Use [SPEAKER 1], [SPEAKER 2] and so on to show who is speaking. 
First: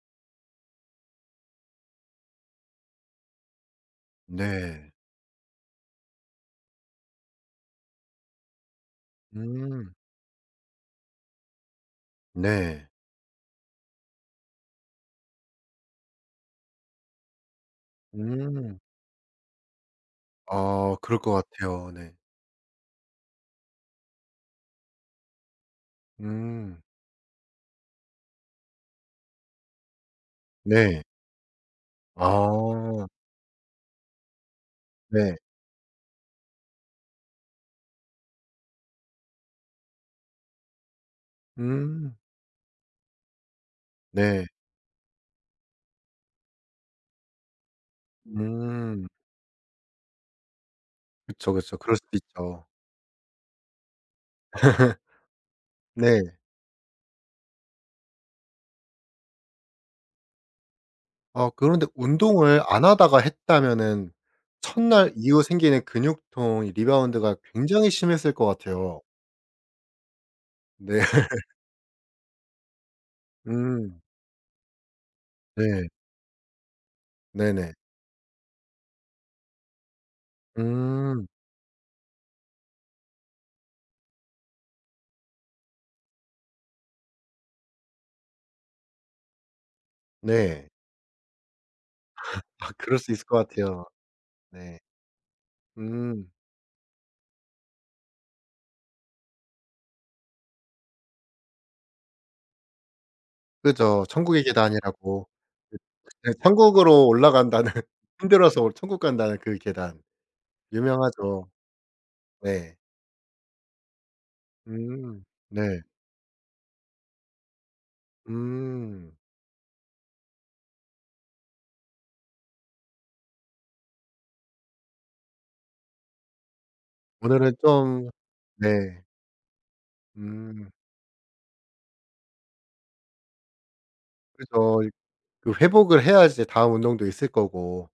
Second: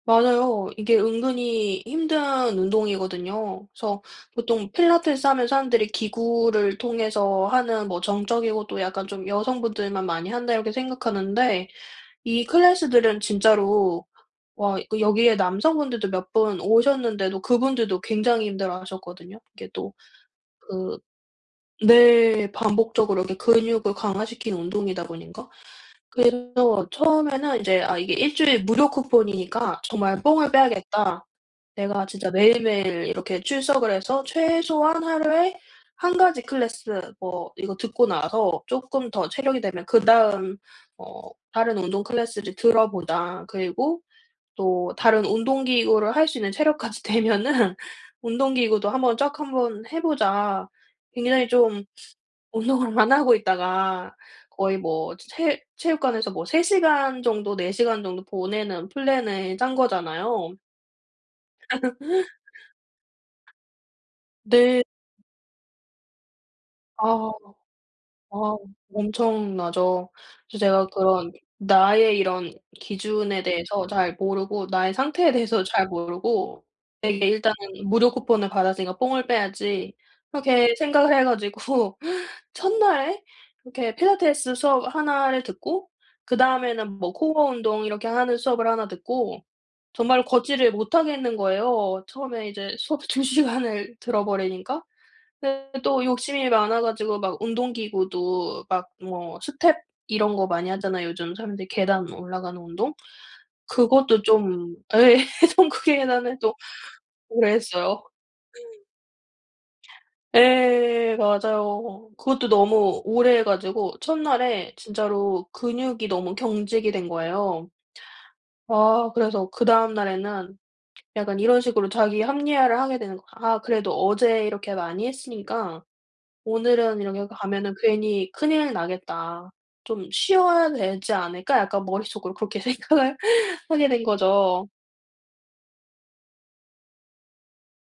[SPEAKER 1] 맞아요. 이게 은근히 힘든 운동이거든요. 그래서 보통
[SPEAKER 2] 네.
[SPEAKER 1] 필라테스 하면 사람들이 기구를 통해서 하는 뭐 정적이고 또 약간 좀
[SPEAKER 2] 음.
[SPEAKER 1] 여성분들만 많이 한다 이렇게 생각하는데 이
[SPEAKER 2] 네.
[SPEAKER 1] 클래스들은 진짜로 와 이거 여기에 남성분들도 몇 분 오셨는데도 그분들도 굉장히
[SPEAKER 2] 음.
[SPEAKER 1] 힘들어하셨거든요. 이게 또
[SPEAKER 2] 아
[SPEAKER 1] 그
[SPEAKER 2] 그럴 것 같아요. 네.
[SPEAKER 1] 네 반복적으로 이렇게 근육을 강화시키는 운동이다 보니까.
[SPEAKER 2] 음.
[SPEAKER 1] 그래서 처음에는 이제 '아 이게 1 주일 무료 쿠폰이니까 정말 뽕을
[SPEAKER 2] 네.
[SPEAKER 1] 빼야겠다. 내가 진짜 매일매일
[SPEAKER 2] 아.
[SPEAKER 1] 이렇게 출석을 해서 최소한
[SPEAKER 2] 네.
[SPEAKER 1] 하루에 1 가지 클래스 뭐 이거 듣고 나서 쪼끔 더 체력이 되면 그다음 어 다른 운동
[SPEAKER 2] 음.
[SPEAKER 1] 클래스를 들어보자. 그리고
[SPEAKER 2] 네.
[SPEAKER 1] 또 다른 운동기구를 할 수 있는 체력까지 되면은 운동기구도 1
[SPEAKER 2] 음.
[SPEAKER 1] 번 쫙 1 번 해 보자.' 굉장히
[SPEAKER 2] 그쵸, 그쵸.
[SPEAKER 1] 좀
[SPEAKER 2] 그럴 수도 있죠.
[SPEAKER 1] 운동을 안 하고 있다가 거의 뭐 체 체육관에서
[SPEAKER 2] 네.
[SPEAKER 1] 뭐 3 시간 정도 4 시간 정도 보내는 플랜을 짠 거잖아요.
[SPEAKER 2] 아 그런데 운동을 안 하다가 했다면은 1
[SPEAKER 1] 네.
[SPEAKER 2] 날 이후 생기는 근육통 이
[SPEAKER 1] 아.
[SPEAKER 2] 리바운드가 굉장히 심했을 것
[SPEAKER 1] 아.
[SPEAKER 2] 같아요.
[SPEAKER 1] 엄청나죠. 그래서 제가
[SPEAKER 2] 네.
[SPEAKER 1] 그런 나의 이런 기준에 대해서
[SPEAKER 2] 음.
[SPEAKER 1] 잘 모르고 나의 상태에 대해서 잘
[SPEAKER 2] 네.
[SPEAKER 1] 모르고 되게 일단은
[SPEAKER 2] 네네.
[SPEAKER 1] '무료 쿠폰을 받았으니까 뽕을 빼야지.' 그렇게 생각을 해
[SPEAKER 2] 음.
[SPEAKER 1] 가지고 1 날에 이렇게 필라테스 수업 1 를 듣고 그다음에는 뭐 코어 운동 이렇게 하는 수업을 1 듣고 정말
[SPEAKER 2] 네.
[SPEAKER 1] 걷지를 못 하겠는 거예요. 처음에 이제
[SPEAKER 2] 그럴
[SPEAKER 1] 수업
[SPEAKER 2] 수
[SPEAKER 1] 2
[SPEAKER 2] 있을 것 같아요.
[SPEAKER 1] 시간을
[SPEAKER 2] 네.
[SPEAKER 1] 들어버리니까. 근데 또
[SPEAKER 2] 음.
[SPEAKER 1] 욕심이 많아 가지고 막 운동기구도 막 뭐 스텝 이런 거 많이 하잖아요 요즘 사람들이 계단 뭐 올라가는 운동.
[SPEAKER 2] 그죠.
[SPEAKER 1] 그것도
[SPEAKER 2] 천국의
[SPEAKER 1] 좀 예
[SPEAKER 2] 계단이라고. 네.
[SPEAKER 1] 천국의
[SPEAKER 2] 네
[SPEAKER 1] 계단을 또
[SPEAKER 2] 천국으로
[SPEAKER 1] 오래
[SPEAKER 2] 올라간다는,
[SPEAKER 1] 했어요.
[SPEAKER 2] 힘들어서 천국 간다는 그 계단.
[SPEAKER 1] 예
[SPEAKER 2] 유명하죠.
[SPEAKER 1] 맞아요. 그것도
[SPEAKER 2] 네.
[SPEAKER 1] 너무 오래 해 가지고 1 날에
[SPEAKER 2] 음.
[SPEAKER 1] 진짜로
[SPEAKER 2] 네.
[SPEAKER 1] 근육이 너무 경직이 된 거예요. 아
[SPEAKER 2] 음.
[SPEAKER 1] 그래서 그다음 날에는 약간 이런 식으로 자기 합리화를 하게 되는 거 '아 그래도 어제 이렇게 많이 했으니까 오늘은 이렇게
[SPEAKER 2] 오늘은
[SPEAKER 1] 가면은
[SPEAKER 2] 좀
[SPEAKER 1] 괜히 큰일
[SPEAKER 2] 네.
[SPEAKER 1] 나겠다. 좀 쉬어야
[SPEAKER 2] 음.
[SPEAKER 1] 되지 않을까?' 약간 머릿속으로 그렇게 생각을 하게 된 거죠.
[SPEAKER 2] 그죠 이 그 회복을 해야 이제 다음 운동도 있을 거고.